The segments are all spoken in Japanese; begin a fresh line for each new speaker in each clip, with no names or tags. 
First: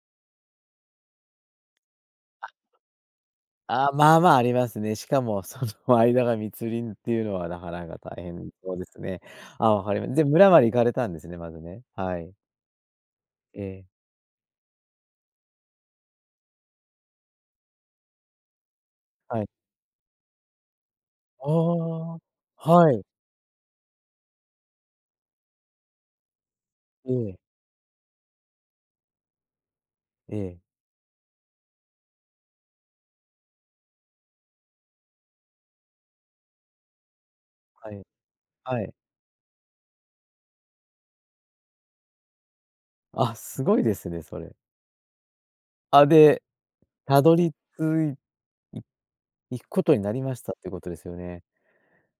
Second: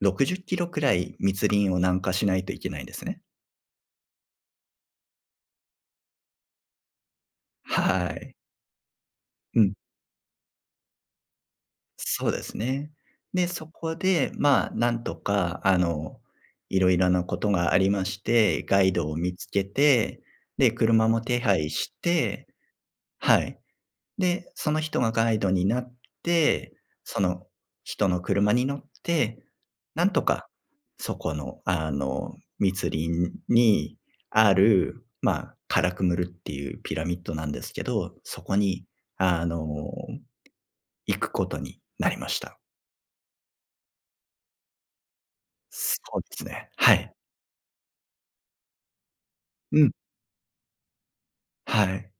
60キロくらい、密林を南下しない
あ。
といけないんですね。
あ、まあまあ、ありますね。しかも、その間が密林っていうのは、なかなか
は
大
い。
変そうですね。
うん。
あ、わかりまで、村まで行かれたんですね、まずね。は
そ
い。
うですね。で、
え
そ
え。
こでまあ、何とかあの、色々なことがありまして。ガイドを見
は
つ
い。
けて、で、車も手配し
ああ。
て
はい。
はい。で、その人がガイドになって、
え
そ
え。
の人の車に乗って、なんと
え
か
え。
そこの、あの、密林にある、まあ、Calakmul っていうピラミッドなんですけ
はい。
ど、そこ
は
に
い。
あの、行くことになりました。
あ、すごいですね、それ。
そ
あ、
うで
で、
すね。はい。
たどり着いい行く
う
こ
ん。
とになりました、ってことですよね。
はい。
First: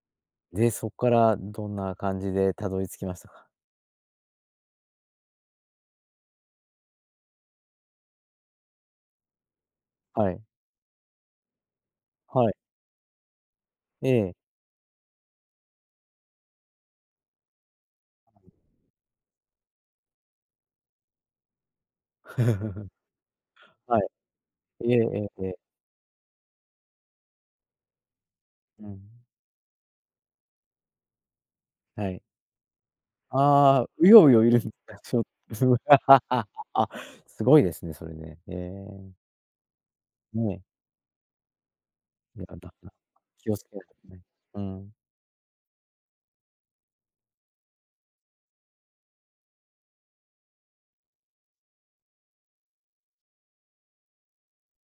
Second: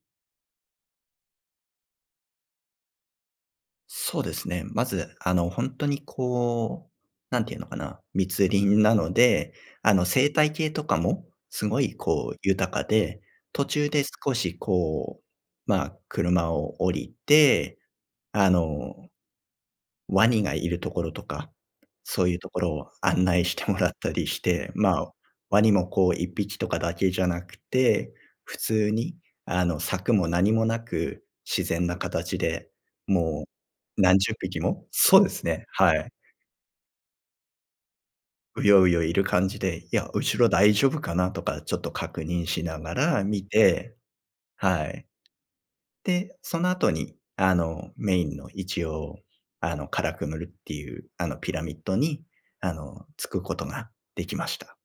で、そっから、どんな感じでたどり着きましたか？
そうですね。まず、あの、ほんとにこう、何て言うのかな。密林なので、あの、生
はい。
態系とかも、すごいこう、
はい。
豊かで。途中で
ええ。
少し、こう、まあ、車を降りて、
は
あ
い。
の、ワニがいるところとか、そういうところ を案内してもらっ
はい。
たりして。
ええ
まあ、
ええええ。
ワニもこう1匹とかだけじゃなくて、普
う
通に、
ん。
あの、柵も何もなく、自然な
はい。
形で、も
ああ、
う
ウ
何
ヨウ
十
ヨいる
匹
ん
も
だし
そ
ょ。
うです
[unintelligible]
ね。はい。
あ、すごいですね、それね。へ
ウヨウヨ
え。
いる感じで「いや、後ろ
ねえ。
大丈夫かな」とか、ちょっと確
や
認し
だ
な
な、
がら見
気をつけ [unintelligible]
て
ね。う
は
ん。
い。で、その後に、あの、メインの、一応、あの、Calakmul っていう、あの、ピラミッドに、あの、着くことができました。